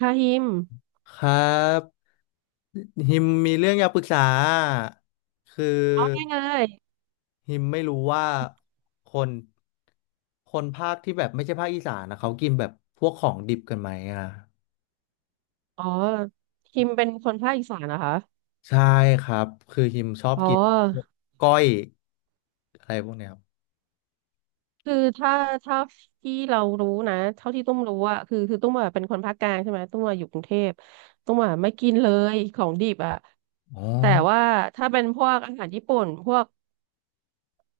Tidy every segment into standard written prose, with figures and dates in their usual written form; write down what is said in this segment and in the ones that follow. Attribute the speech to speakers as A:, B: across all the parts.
A: ฮาฮิม
B: ครับฮิมมีเรื่องอยากปรึกษาคือ
A: เอาได้ไง
B: ฮิมไม่รู้ว่าคนคนภาคที่แบบไม่ใช่ภาคอีสานนะเขากินแบบพวกของดิบกันไหมอ่ะ
A: อ๋อฮิมเป็นคนภาคอีสานนะคะ
B: ใช่ครับคือฮิมชอบ
A: อ๋อ
B: กินพวกก้อยอะไรพวกเนี้ยครับ
A: คือถ้าถ้าที่เรารู้นะ เท่าที่ตุ้มรู้อะคือตุ้มอะเป็นคนภาคกลางใช่ไหม ตุ้มอะอยู่กรุงเทพตุ้มอะไม่กินเลยของดิบอะ
B: อ๋อ
A: แต่ว่าถ้าเป็นพวกอาหารญี่ปุ่นพวก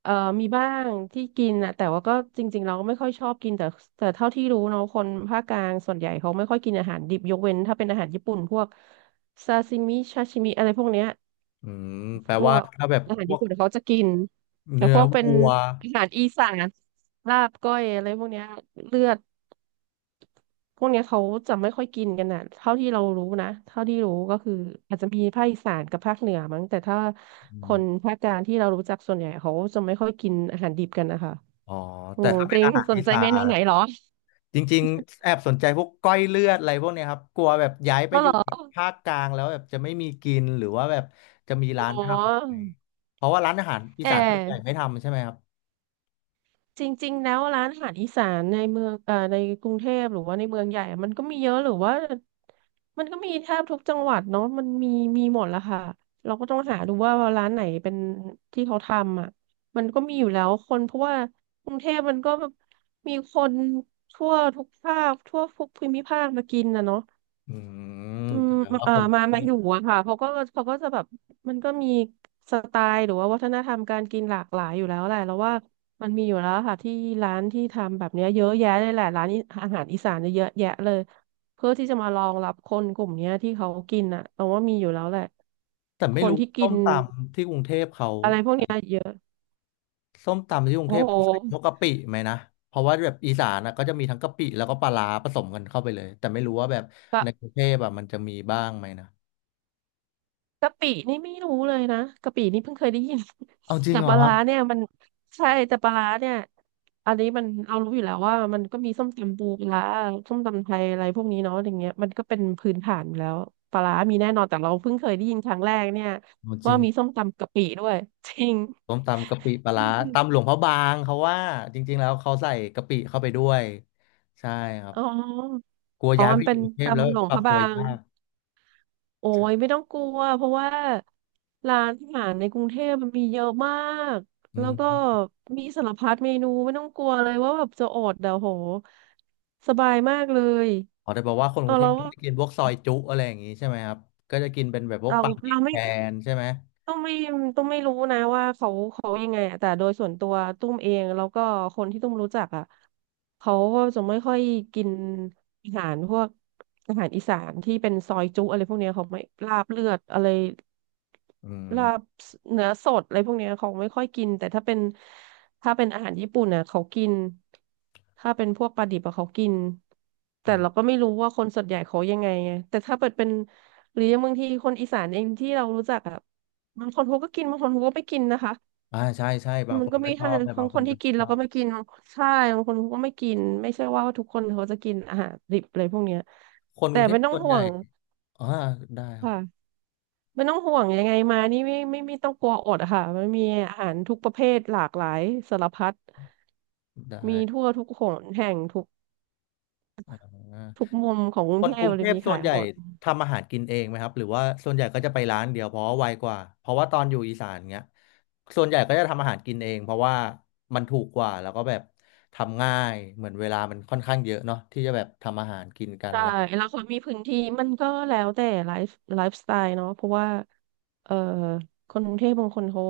A: เอ่อมีบ้างที่กินอะแต่ว่าก็จริงๆเราก็ไม่ค่อยชอบกินแต่เท่าที่รู้เนาะคนภาคกลางส่วนใหญ่เขาไม่ค่อยกินอาหารดิบยกเว้นถ้าเป็นอาหารญี่ปุ่นพวกซาซิมิชาชิมิอะไรพวกเนี้ย
B: อืมแปล
A: พว
B: ว่า
A: ก
B: ถ้าแบบ
A: อาหาร
B: พว
A: ญี่
B: ก
A: ปุ่นเขาจะกินแต่
B: เนื้
A: พ
B: อ
A: วกเป็น
B: วัว
A: อาหารอีสานลาบก้อยอะไรพวกเนี้ยเลือดพวกเนี้ยเขาจะไม่ค่อยกินกันอ่ะเท่าที่เรารู้นะเท่าที่รู้ก็คืออาจจะมีภาคอีสานกับภาคเหนือมั้งแต่ถ้า
B: อ
A: คน
B: ม
A: ภาคกลางที่เรารู้จักส่วนใหญ่เขาจะไม่ค่อยกินอาหารดิบกันนะคะ
B: อ๋อ
A: โอ้
B: แต่ถ้าเป็
A: ติ
B: น
A: ง
B: อาหาร
A: สน
B: อี
A: ใจ
B: สา
A: เมนูไหน
B: น
A: เหรอ
B: จริงๆแอบสนใจพวกก้อยเลือดอะไรพวกเนี้ยครับกลัวแบบย้ายไป
A: ก็
B: อ
A: เหร
B: ยู่
A: อ
B: ภาคกลางแล้วแบบจะไม่มีกินหรือว่าแบบจะมี
A: อ๋อ
B: ร้านทำเพราะว่าร้านอาหารอี
A: แ
B: สานส่วนใหญ่
A: อ
B: ไม่ทำใช่ไหมครับ
A: จริงๆ แล้วร้านอาหารอีสานในเมืองในกรุงเทพหรือว่าในเมืองใหญ่อะมันก็มีเยอะหรือว่ามันก็มีแทบทุกจังหวัดเนาะมันมีมีหมดแล้วค่ะเราก็ต้องหาดูว่าร้านไหนเป็นที่เขาทำอ่ะมันก็มีอยู่แล้วคนเพราะว่ากรุงเทพมันก็มีคนทั่วทุกภาคทั่วทุกภูมิภาคมากินนะเนาะ
B: อืม
A: อืม
B: แต่ว่าคนก
A: มา
B: รุงเท
A: มาอยู่
B: พ
A: อะค่ะเขาก็จะแบบมันก็มีสไตล์หรือว่าวัฒนธรรมการกินหลากหลายอยู่แล้วแหละแล้วว่ามันมีอยู่แล้วค่ะที่ร้านที่ทำแบบเนี้ยเยอะแยะเลยแหละร้านนี้อาหารอีสานเนี่ยเยอะแยะเลยเพื่อที่จะมารองรับคนกลุ่มเนี้ยที่เขากินอะแต่ว่ามีอยู่แล้วแหละ
B: แต่
A: ค
B: ไม่
A: น
B: รู้
A: ที่กิ
B: ส้ม
A: น
B: ตำที่กรุงเทพเขาใส่ส้มตำที่กรุง
A: โอ้
B: เทพ
A: โห
B: เขาใส่พวกกะปิไหมนะเพราะว่าแบบอีสานนะก็จะมีทั้งกะปิแล้วก็ปลาร้าผสมกันเข้าไปเลยแต่ไม่รู้ว่าแบบในกรุงเทพแบบมันจะมีบ้างไหมนะ
A: กะปินี่ไม่รู้เลยนะกะปินี่เพิ่งเคยได้ยิน
B: เอาจ ริง
A: แต่
B: เหรอ
A: ปลา
B: ครั
A: ร้า
B: บ
A: เนี่ยมันใช่แต่ปลาร้าเนี่ยอันนี้มันเอารู้อยู่แล้วว่ามันก็มีส้มตำปูปลาร้าส้มตำไทยอะไรพวกนี้เนาะอย่างเงี้ยมันก็เป็นพื้นฐานอยู่แล้วปลาร้ามีแน่นอนแต่เราเพิ่งเคยได้ยินครั้งแรกเนี่ย
B: เอาจริ
A: ว่า
B: ง
A: มีส้มตำกะปิด้วย จริง
B: ส้มตำกะปิปลา
A: จริ
B: ร้า
A: งจริง
B: ตำหลวงพระบางเขาว่าจริงๆแล้วเขาใส่กะปิเข้าไปด้วยใช่ครับ
A: อ๋อ
B: กลัว
A: อ๋อ
B: ย้าย
A: มั
B: ไป
A: น
B: อ
A: เป็
B: ยู่
A: น
B: กรุงเทพแล้ว
A: ตำหลวง
B: ป
A: พ
B: รับ
A: ระ
B: ตั
A: บา
B: ว
A: ง
B: ยาก
A: โอ้ย
B: ใช่
A: ไม่ต้องกลัวเพราะว่าร้านอาหารในกรุงเทพมันมีเยอะมาก
B: อื
A: แล้วก็
B: ม
A: มีสารพัดเมนูไม่ต้องกลัวเลยว่าแบบจะอดเดี๋ยวโหสบายมากเลย
B: อ๋อแต่บอกว่าคน
A: เอ
B: ก
A: อ
B: รุงเทพก็จะกินพวกซอยจุอะไรอย่างงี้ใช่ไหมครับก็จะกินเป็นแบบพวก
A: เรา
B: ปลาดิ
A: เรา
B: บแท
A: ไม่
B: นใช่ไหม
A: ตุ้มไม่ตุ้มไม่รู้นะว่าเขายังไงอะแต่โดยส่วนตัวตุ้มเองแล้วก็คนที่ตุ้มรู้จักอ่ะเขาก็จะไม่ค่อยกินอาหารพวกอาหารอีสานที่เป็นซอยจุอะไรพวกเนี้ยเขาไม่ลาบเลือดอะไร
B: อื
A: ลาบ
B: ม
A: เนื้อสดอะไรพวกเนี้ยเขาไม่ค่อยกินแต่ถ้าเป็นถ้าเป็นอาหารญี่ปุ่นน่ะเขากินถ้าเป็นพวกปลาดิบอะเขากิน
B: อื
A: แต่เราก็
B: ม
A: ไม่รู้ว่าคนส่วนใหญ่เขายังไงไงแต่ถ้าเปิดเป็นหรือยังบางทีคนอีสานเองที่เรารู้จักอะ บางคนเขาก็กินบางคนเขาก็ไม่กินนะคะ
B: อ่าใช่ใช่บาง
A: มั
B: ค
A: น
B: น
A: ก็
B: ก็
A: มี
B: ชอ
A: ทั้ง
B: บแต่
A: ทั้
B: บา
A: ง
B: งค
A: ค
B: น
A: น
B: ก็
A: ที่
B: ไม่
A: กิน
B: ช
A: แล้
B: อ
A: วก็
B: บ
A: ไม่กินใช่บางคนเขาก็ไม่กินไม่ใช่ว่าทุกคนเขาจะกินอาหารดิบอะไรพวกเนี้ย
B: คนก
A: แต่
B: รุงเท
A: ไม่
B: พ
A: ต้อง
B: ส่วน
A: ห่
B: ให
A: ว
B: ญ่
A: ง
B: อ่าได้ครับ
A: ค่ะไม่ต้องห่วงยังไงมานี่ไม่ต้องกลัวอดอะค่ะมันมีอาหารทุกประเภทหลากหลายสารพัด
B: ได้
A: มีทั่วทุกหนแห่งทุก
B: อ่
A: ทุ
B: า
A: กมุมของกรุ
B: ค
A: ง
B: น
A: เท
B: ก
A: พ
B: รุง
A: เล
B: เท
A: ย
B: พ
A: มี
B: ส่ว
A: ขา
B: น
A: ย
B: ให
A: ห
B: ญ่
A: มด
B: ทำอาหารกินเองไหมครับหรือว่าส่วนใหญ่ก็จะไปร้านเดียวเพราะว่าไวกว่าเพราะว่าตอนอยู่อีสานเงี้ยส่วนใหญ่ก็จะทำอาหารกินเองเพราะว่ามันถูกกว่าแล้วก็แบบทำง่ายเหมือนเวลามันค่อนข้างเยอะเนาะที่จะแบบทำอาหารกินกัน
A: ใช่
B: อะไร
A: แล้วเขามีพื้นที่มันก็แล้วแต่ไลฟ์สไตล์เนาะเพราะว่าเอ่อคนกรุงเทพบางคนเขา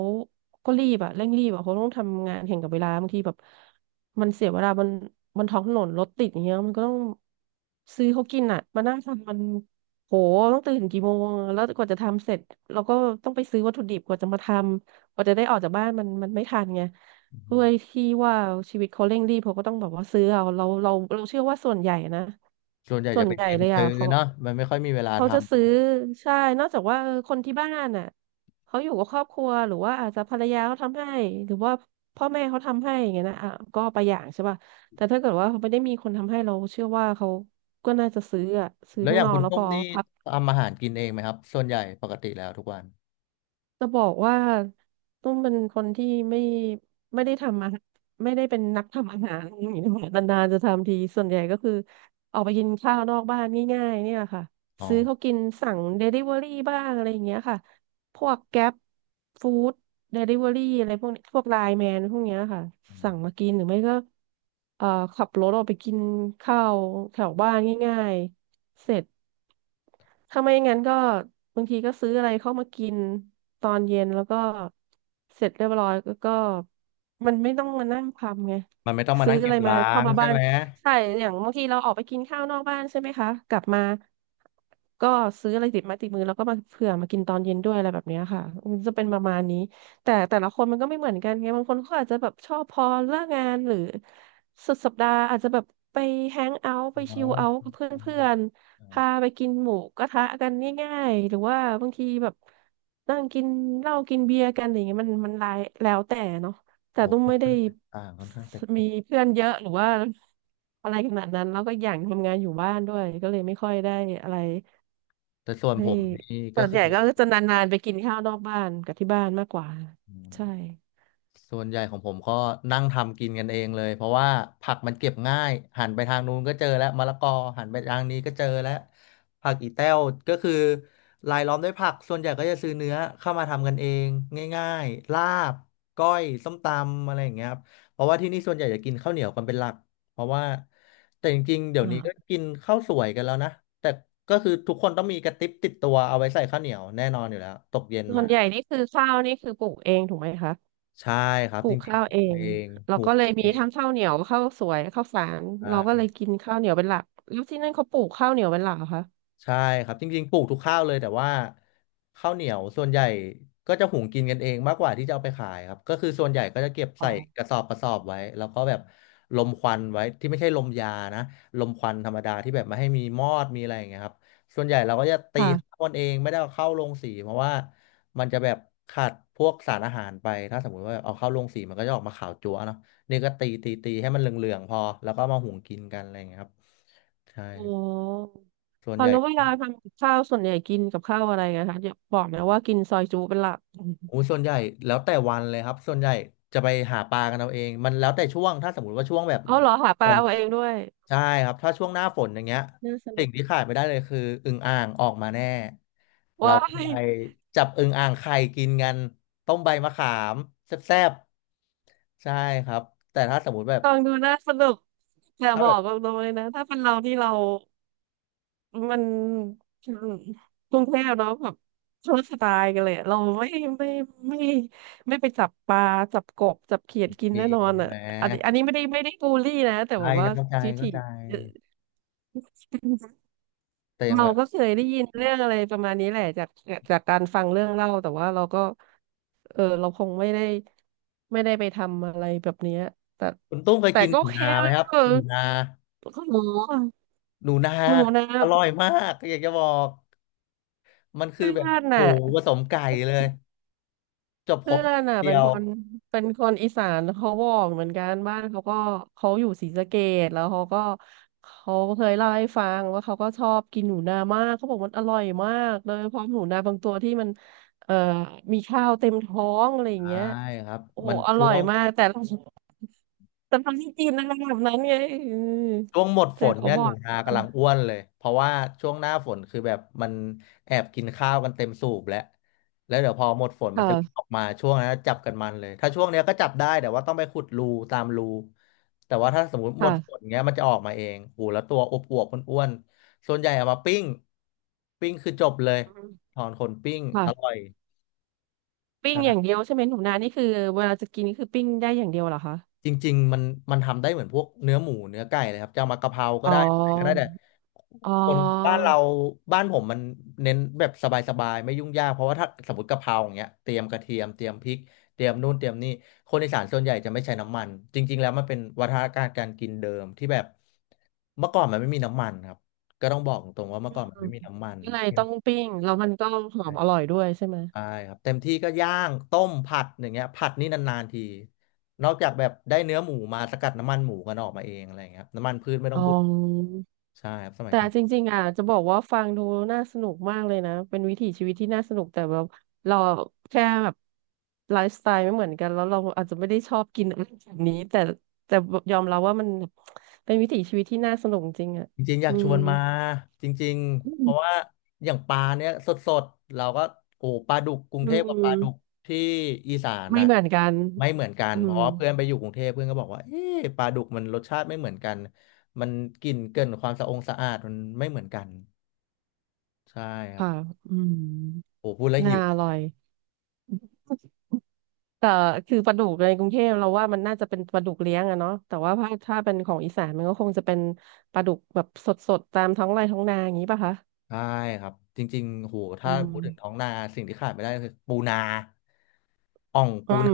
A: ก็รีบอะเร่งรีบอะเขาต้องทำงานแข่งกับเวลาบางทีแบบมันเสียเวลาบนท้องถนนรถติดอย่างเงี้ยมันก็ต้องซื้อเขากินอะมานั่งทำมันโหต้องตื่นกี่โมงแล้วกว่าจะทำเสร็จเราก็ต้องไปซื้อวัตถุดิบกว่าจะมาทำกว่าจะได้ออกจากบ้านมันไม่ทันไง
B: อื
A: ด้
B: ม
A: วยที่ว่าชีวิตเขาเร่งรีบเขาก็ต้องแบบว่าซื้อเอาเราเชื่อว่าส่วนใหญ่นะ
B: ส่วนใหญ่
A: ส่
B: จะ
A: วน
B: เป็น
A: ใหญ่
B: เน้น
A: เลย
B: ซื้
A: อ่ะ
B: อ
A: เขา
B: เนาะมันไม่ค่อยมีเวลา
A: เขา
B: ท
A: จะซื้อใช่นอกจากว่าเออคนที่บ้านอ่ะเขาอยู่กับครอบครัวหรือว่าอาจจะภรรยาเขาทำให้หรือว่าพ่อแม่เขาทำให้อย่างเงี้ยนะอ่ะก็ไปอย่างใช่ป่ะแต่ถ้าเกิดว่าเขาไม่ได้มีคนทำให้เราเชื่อว่าเขาก็น่าจะซื้ออ่ะซื้
B: ำ
A: อ
B: แล้ว
A: ข้า
B: อ
A: ง
B: ย่าง
A: นอ
B: คุ
A: ก
B: ณ
A: แล้ว
B: ส้
A: พ
B: ม
A: อ
B: นี่
A: พัก
B: ทำอาหารกินเองไหมครับส่วนใหญ่ปกติแล้วทุกวัน
A: จะบอกว่าตุ้มเป็นคนที่ไม่ได้ทำอาหารไม่ได้เป็นนักทำอาหารอย่างนี้นะคะนานๆจะทำทีส่วนใหญ่ก็คือออกไปกินข้าวนอกบ้านง่ายๆเนี่ยค่ะ
B: อ๋อ
A: ซื้อเขากินสั่งเดลิเวอรี่บ้างอะไรอย่างเงี้ยค่ะพวกแก๊ปฟู้ดเดลิเวอรี่อะไรพวกนี้พวกไลน์แมนพวกเนี้ยค่ะ
B: อื
A: สั่
B: ม
A: งมากินหรือไม่ก็เอ่อขับรถออกไปกินข้าวแถวบ้านง่ายๆ เสร็จถ้าไม่งั้นก็บางทีก็ซื้ออะไรเข้ามากินตอนเย็นแล้วก็เสร็จเรียบร้อยแล้วก็มันไม่ต้องมานั่งทำไง
B: มันไม่ต้องมา
A: ซื้อ
B: นั่ง
A: อะ
B: เก็
A: ไร
B: บ
A: มา
B: ล้า
A: เข้า
B: ง
A: มา
B: ใช่
A: บ้าน
B: ไหม
A: ใช่อย่างบางทีเราออกไปกินข้าวนอกบ้านใช่ไหมคะกลับมาก็ซื้ออะไรติดไม้ติดมือแล้วก็มาเผื่อมากินตอนเย็นด้วยอะไรแบบเนี้ยค่ะมันจะเป็นประมาณนี้แต่แต่ละคนมันก็ไม่เหมือนกันไงบางคนเขาอาจจะแบบชอบพอเลิกงานหรือสุดสัปดาห์อาจจะแบบไปแฮงเอาท์ไป
B: อ๋อ
A: ชิลเอาท์กับเพ
B: โอ
A: ื่อน
B: อ๋อ
A: ๆ พาไปกินหมูกระทะกันง่ายๆหรือว่าบางทีแบบนั่งกินเหล้ากินเบียร์กันอะไรย่างเงี้ยมันหลายแล้วแต่เนาะแต่
B: โอ้
A: ตุ้มไม่ได้
B: ต่างค่อนข้างแต
A: มี
B: ก
A: เพื่อนเยอะหรือว่าอะไรขนาดนั้นแล้วก็อย่างทำงานอยู่บ้านด้วยก็เลยไม่ค่อยได้อะไร
B: แต่ส่วน
A: ไม่
B: ผมนี่ก็
A: ส่วน
B: คื
A: ให
B: อ
A: ญ่ก็จะนานๆไปกินข้าวนอกบ้านกับที่บ้านมากกว่า
B: อื
A: ใช่
B: มส่วนใหญ่ของผมก็นั่งทำกินกันเองเลยเพราะว่าผักมันเก็บง่ายหันไปทางนู้นก็เจอแล้วมะละกอหันไปทางนี้ก็เจอแล้วผักอีแต้วก็คือรายล้อมด้วยผักส่วนใหญ่ก็จะซื้อเนื้อเข้ามาทำกันเองง่ายๆลาบก้อยส้มตำอะไรอย่างเงี้ยครับเพราะว่าที่นี่ส่วนใหญ่จะกินข้าวเหนียวกันเป็นหลักเพราะว่าแต่จริงๆเดี๋ยวนี้ก็
A: อ่า
B: กินข้าวสวยกันแล้วนะแต่ก็คือทุกคนต้องมีกระติบติดตัวเอาไว้ใส่ข้าวเหนียวแน่นอนอยู่แล้วตกเย็น
A: ส่ว
B: มา
A: นใหญ่นี่คือข้าวนี่คือปลูกเองถูกไหมคะ
B: ใช่ครั
A: ป
B: บ
A: ลู
B: จ
A: ก
B: ริง
A: ข้าวเอ
B: ๆตัว
A: ง
B: เองป
A: เรา
B: ลูก
A: ก็เลยมี
B: เอง
A: ทั้งข้าวเหนียวข้าวสวยข้าวฝานเราก็เล
B: ใช่
A: ยกินข้าวเหนียวเป็นหลักแล้วที่นั่นเขาปลูกข้าวเหนียวเป็นหลักเหรอคะ
B: ใช่ครับจริงๆปลูกทุกข้าวเลยแต่ว่าข้าวเหนียวส่วนใหญ่ก็จะหุงกินกันเองมากกว่าที่จะเอาไปขายครับก็คือส่วนใหญ่ก็จะเก็บ
A: อ๋อ
B: ใส่กระสอบไว้แล้วก็แบบลมควันไว้ที่ไม่ใช่ลมยานะลมควันธรรมดาที่แบบไม่ให้มีมอดมีอะไรอย่างเงี้ยครับส่วนใหญ่เราก็จะตีข้า
A: ค่ะ
B: วกันเองไม่ได้เอาเข้าโรงสีเพราะว่ามันจะแบบขาดพวกสารอาหารไปถ้าสมมุติว่าเอาเข้าโรงสีมันก็จะออกมาขาวจั๊วเนาะนี่ก็ตีให้มันเหลืองๆพอแล้วก็มาหุงกินกันอะไรอย่างเงี้ยครับใช่
A: อ๋อ
B: ส่ว
A: ต
B: น
A: อ
B: ให
A: น
B: ญ่
A: แล้วเวลาทำกับข้าวส่วนใหญ่กินกับข้าวอะไรนะคะอย่าบอกนะว่ากินซอยจุเป็นหลัก
B: โอ้ส่วนใหญ่แล้วแต่วันเลยครับส่วนใหญ่จะไปหาปลากันเอาเองมันแล้วแต่ช่วงถ้าสมมติว่าช่วงแบบ
A: เอาเหรอหาป
B: โอ้
A: ลาเอาเองด้วย
B: ใช่ครับถ้าช่วงหน้าฝนอย่างเงี้ย
A: น่าส
B: สิ่
A: นุ
B: ง
A: ก
B: ที่ขาดไม่ได้เลยคืออึ่งอ่างออกมาแน่
A: ว้าย
B: ไปจับอึ่งอ่างไข่กินกันต้มใบมะขามแซ่บๆใช่ครับแต่ถ้าสมมติแบบ
A: ฟองดูน่าสนุกแต่
B: ถ้า
A: บ
B: แบ
A: อ
B: บ
A: กตรงๆเลยนะถ้าเป็นเราที่เรา มันกรุงเทพเนาะแบบคนละสไตล์กันเลยอะเราไม่ไม่ไม่ไปจับปลาจับกบจับเขียดกิน
B: มี
A: แน่นอน
B: ใช่
A: อ่ะ
B: ไหม
A: อันนี้ไม่ได้บูลลี่นะแต่
B: ใช่
A: แบบ
B: จะ
A: ว่า
B: เข้าใจ
A: วิถี
B: เข้าใจ แต่อย่าง
A: เรา
B: แบบ
A: ก็เคยได้ยินเรื่องอะไรประมาณนี้แหละจากการฟังเรื่องเล่าแต่ว่าเราก็เออเราคงไม่ได้ไปทำอะไรแบบเนี้ยแต่
B: คุณตุ้มเคย
A: แต่
B: กิน
A: ก็
B: ห
A: โอ
B: นู
A: เค
B: นาไหม
A: นะ
B: ครับ
A: ก็เออ
B: หนูนา
A: โอ้โห
B: หนูนา
A: หนูนะ
B: อ
A: เ
B: ร่อยมากอยากจะบอก มันคือ
A: พื่
B: แบบ
A: อน
B: หมู
A: น่ะ
B: ผสมไก่เลยจบค
A: เพื่
B: ร
A: อ
B: บ
A: นอ่ะ
B: เดี
A: เป็
B: ย
A: น
B: ว
A: คนเป็นคนอีสานเขาบอกเหมือนกันบ้านเขาก็เขาอยู่ศรีสะเกษแล้วเขาก็เขาเคยเล่าให้ฟังว่าเขาก็ชอบกินหนูนามากเขาบอกมันอร่อยมากโดยเฉพาะหนูนาบางตัวที่มันเอ่อมีข้าวเต็มท้องอะไรอย่าง
B: ใช่
A: เงี้ย
B: ครับ
A: โอ้โห
B: มัน
A: อ
B: ช่
A: ร่อย
B: วง
A: มากแต่เราแต่เราไม่กินอะไรแบบนั้นไงอืม
B: ช่วงหมดฝ
A: แต่
B: น
A: เขา
B: เนี่ย
A: บ
B: ห
A: อ
B: นู
A: ก
B: นากำลังอ้วนเลยเพราะว่าช่วงหน้าฝนคือแบบมันแอบกินข้าวกันเต็มสูบแล้วแล้วเดี๋ยวพอหมดฝนมันจะเริ่มอ
A: ค่ะ
B: อกมาช่วงนั้นจับกันมันเลยถ้าช่วงเนี้ยก็จับได้แต่ว่าต้องไปขุดรูตามรูแต่ว่าถ้าสมมติหมดฝ
A: ค่ะ
B: นเงี้ยมันจะออกมาเองโอ้แล้วตัวอวบอวบอ้วนๆส่วนใหญ่เอามาปิ้งปิ้งคือจบเลยถอนขนปิ้งอร่อ
A: ค่ะ
B: ย
A: ปิ้งอย่าง
B: ใช่
A: เดียวใช่ไหมหนูนานี่คือเวลาจะกินนี่คือปิ้งได้อย่างเดียวเหรอคะ
B: จริงๆมันทำได้เหมือนพวกเนื้อหมูเนื้อไก่เลยครับจะเอามากะเพราก็
A: อ๋
B: ได้อะไรก็ได้
A: อ
B: แต่
A: อ๋อ
B: คนบ้านเราบ้านผมมันเน้นแบบสบายๆไม่ยุ่งยากเพราะว่าถ้าสมมติกะเพราอย่างเงี้ยเตรียมกระเทียมเตรียมพริกเตรียมนู่นเตรียมนี่คนอีสานส่วนใหญ่จะไม่ใช้น้ำมันจริงๆแล้วมันเป็นวัฒนธรรมการกินเดิมที่แบบเมื่อก่อนมันไม่มีน้ำมันครับก็ต้องบอกตรงๆว่าเมื่
A: อื
B: อก่อนมัน
A: ม
B: ไม่มีน้ำมัน
A: ยังไงต้องปิ้งแล้วมันก็หอมอร่อยด้วยใช่ไหม
B: ใช่ครับเต็มที่ก็ย่างต้มผัดอย่างเงี้ยผัดนี่นานๆทีนอกจากแบบได้เนื้อหมูมาสกัดน้ำมันหมูกันออกมาเองอะไรอย่างเงี้ยครับน้ำมันพืชไม่ต้อ
A: อ๋
B: ง
A: อ
B: พูดใช่ครับสมัย
A: แต่
B: ก่อ
A: จ
B: น
A: ริงๆอ่ะจะบอกว่าฟังดูน่าสนุกมากเลยนะเป็นวิถีชีวิตที่น่าสนุกแต่แบบเราแค่แบบไลฟ์สไตล์ไม่เหมือนกันแล้วเราอาจจะไม่ได้ชอบกินอะไรแบบนี้แต่ยอมรับว่ามันเป็นวิถีชีวิตที่น่าสนุกจริงอ่ะ
B: จริงๆอยา
A: อื
B: กช
A: ม
B: วนมาจริงๆเพราะว่าอย่างปลาเนี้ยสดๆเราก็โอ้ปลาดุกกรุง
A: อื
B: เทพกับปลา
A: ม
B: ดุกที่อีสาน
A: ไม่
B: น่ะ
A: เหมือนกัน
B: ไม่เหมือนกัน
A: อื
B: เพ
A: ม
B: ราะว่าเพื่อนไปอยู่กรุงเทพเพื่อนก็บอกว่าเอ๊ะปลาดุกมันรสชาติไม่เหมือนกันมันกลิ่นเกินความสะองสะอาดมันไม่เหมือนกันใช่ครับ
A: ค่ะอืม
B: โอ้พูดแล้ว
A: น่า
B: หิว
A: อร่อย แต่คือปลาดุกในกรุงเทพเราว่ามันน่าจะเป็นปลาดุกเลี้ยงอะเนาะแต่ว่าถ้าเป็นของอีสานมันก็คงจะเป็นปลาดุกแบบสดๆตามท้องไร่ท้องนาอย่างนี้ป่ะคะ
B: ใช่ครับจริงๆโห
A: อื
B: ถ้าพู
A: ม
B: ดถึงท้องนาสิ่งที่ขาดไม่ได้คือปูนาอ่อง
A: อื
B: ปู
A: ม
B: นา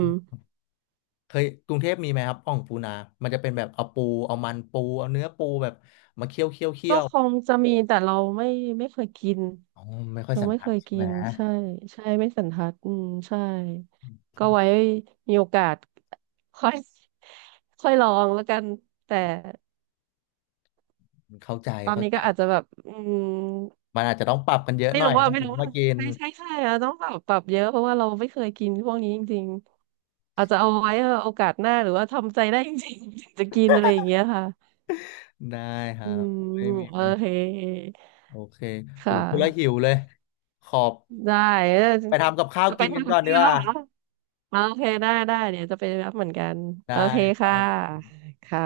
B: เคยกรุงเทพมีไหมครับอ่องปูนามันจะเป็นแบบเอาปูเอามันปูเอาเนื้อปูแบบมาเคี่ยวเคี่ยวเคี่
A: ก็
B: ยว
A: คงจะมีแต่เราไม่เคยกิน
B: อ๋อไม่ค่อย
A: เรา
B: สัน
A: ไม่
B: ทั
A: เค
B: ด
A: ย
B: ใช่
A: กิ
B: ไหม
A: นใช่ใช่ไม่สันทัดอืมใช่ก็ไว้มีโอกาสค่อย ค่อยลองแล้วกันแต่
B: เข้าใจ
A: ตอน
B: เข้า
A: นี้
B: ใจ
A: ก็อาจจะแบบอืม
B: มันอาจจะต้องปรับกันเยอะ
A: ไม่
B: หน่อย
A: รู้ว่า
B: นะ
A: ไม่
B: ผม
A: รู้ว่า
B: มากิน
A: ใช่ใช่ใช่อะต้องปรับเยอะเพราะว่าเราไม่เคยกินพวกนี้จริงๆอาจจะเอาไว้เออโอกาสหน้าหรือว่าทำใจได้จริงๆถึงจะกินอะไรอย่างเงี้ยค่ะ
B: ได้ครั
A: อื
B: บไม่
A: ม
B: มี
A: โอ
B: มัน
A: เค
B: โอเคโอ้
A: ค่ะ
B: โหพูดแล้วหิวเลยขอบ
A: ได้เออ
B: ไปทำกับข้าว
A: จะไป
B: กินกัน
A: ทำกั
B: ก่
A: บ
B: อน
A: ข
B: ดีก
A: ้า
B: ว่า
A: ววเหรอโอเคได้ได้เดี๋ยวจะไปรับเหมือนกัน
B: ได้
A: โอเค
B: ครั
A: ค่ะ
B: บ
A: ค่ะ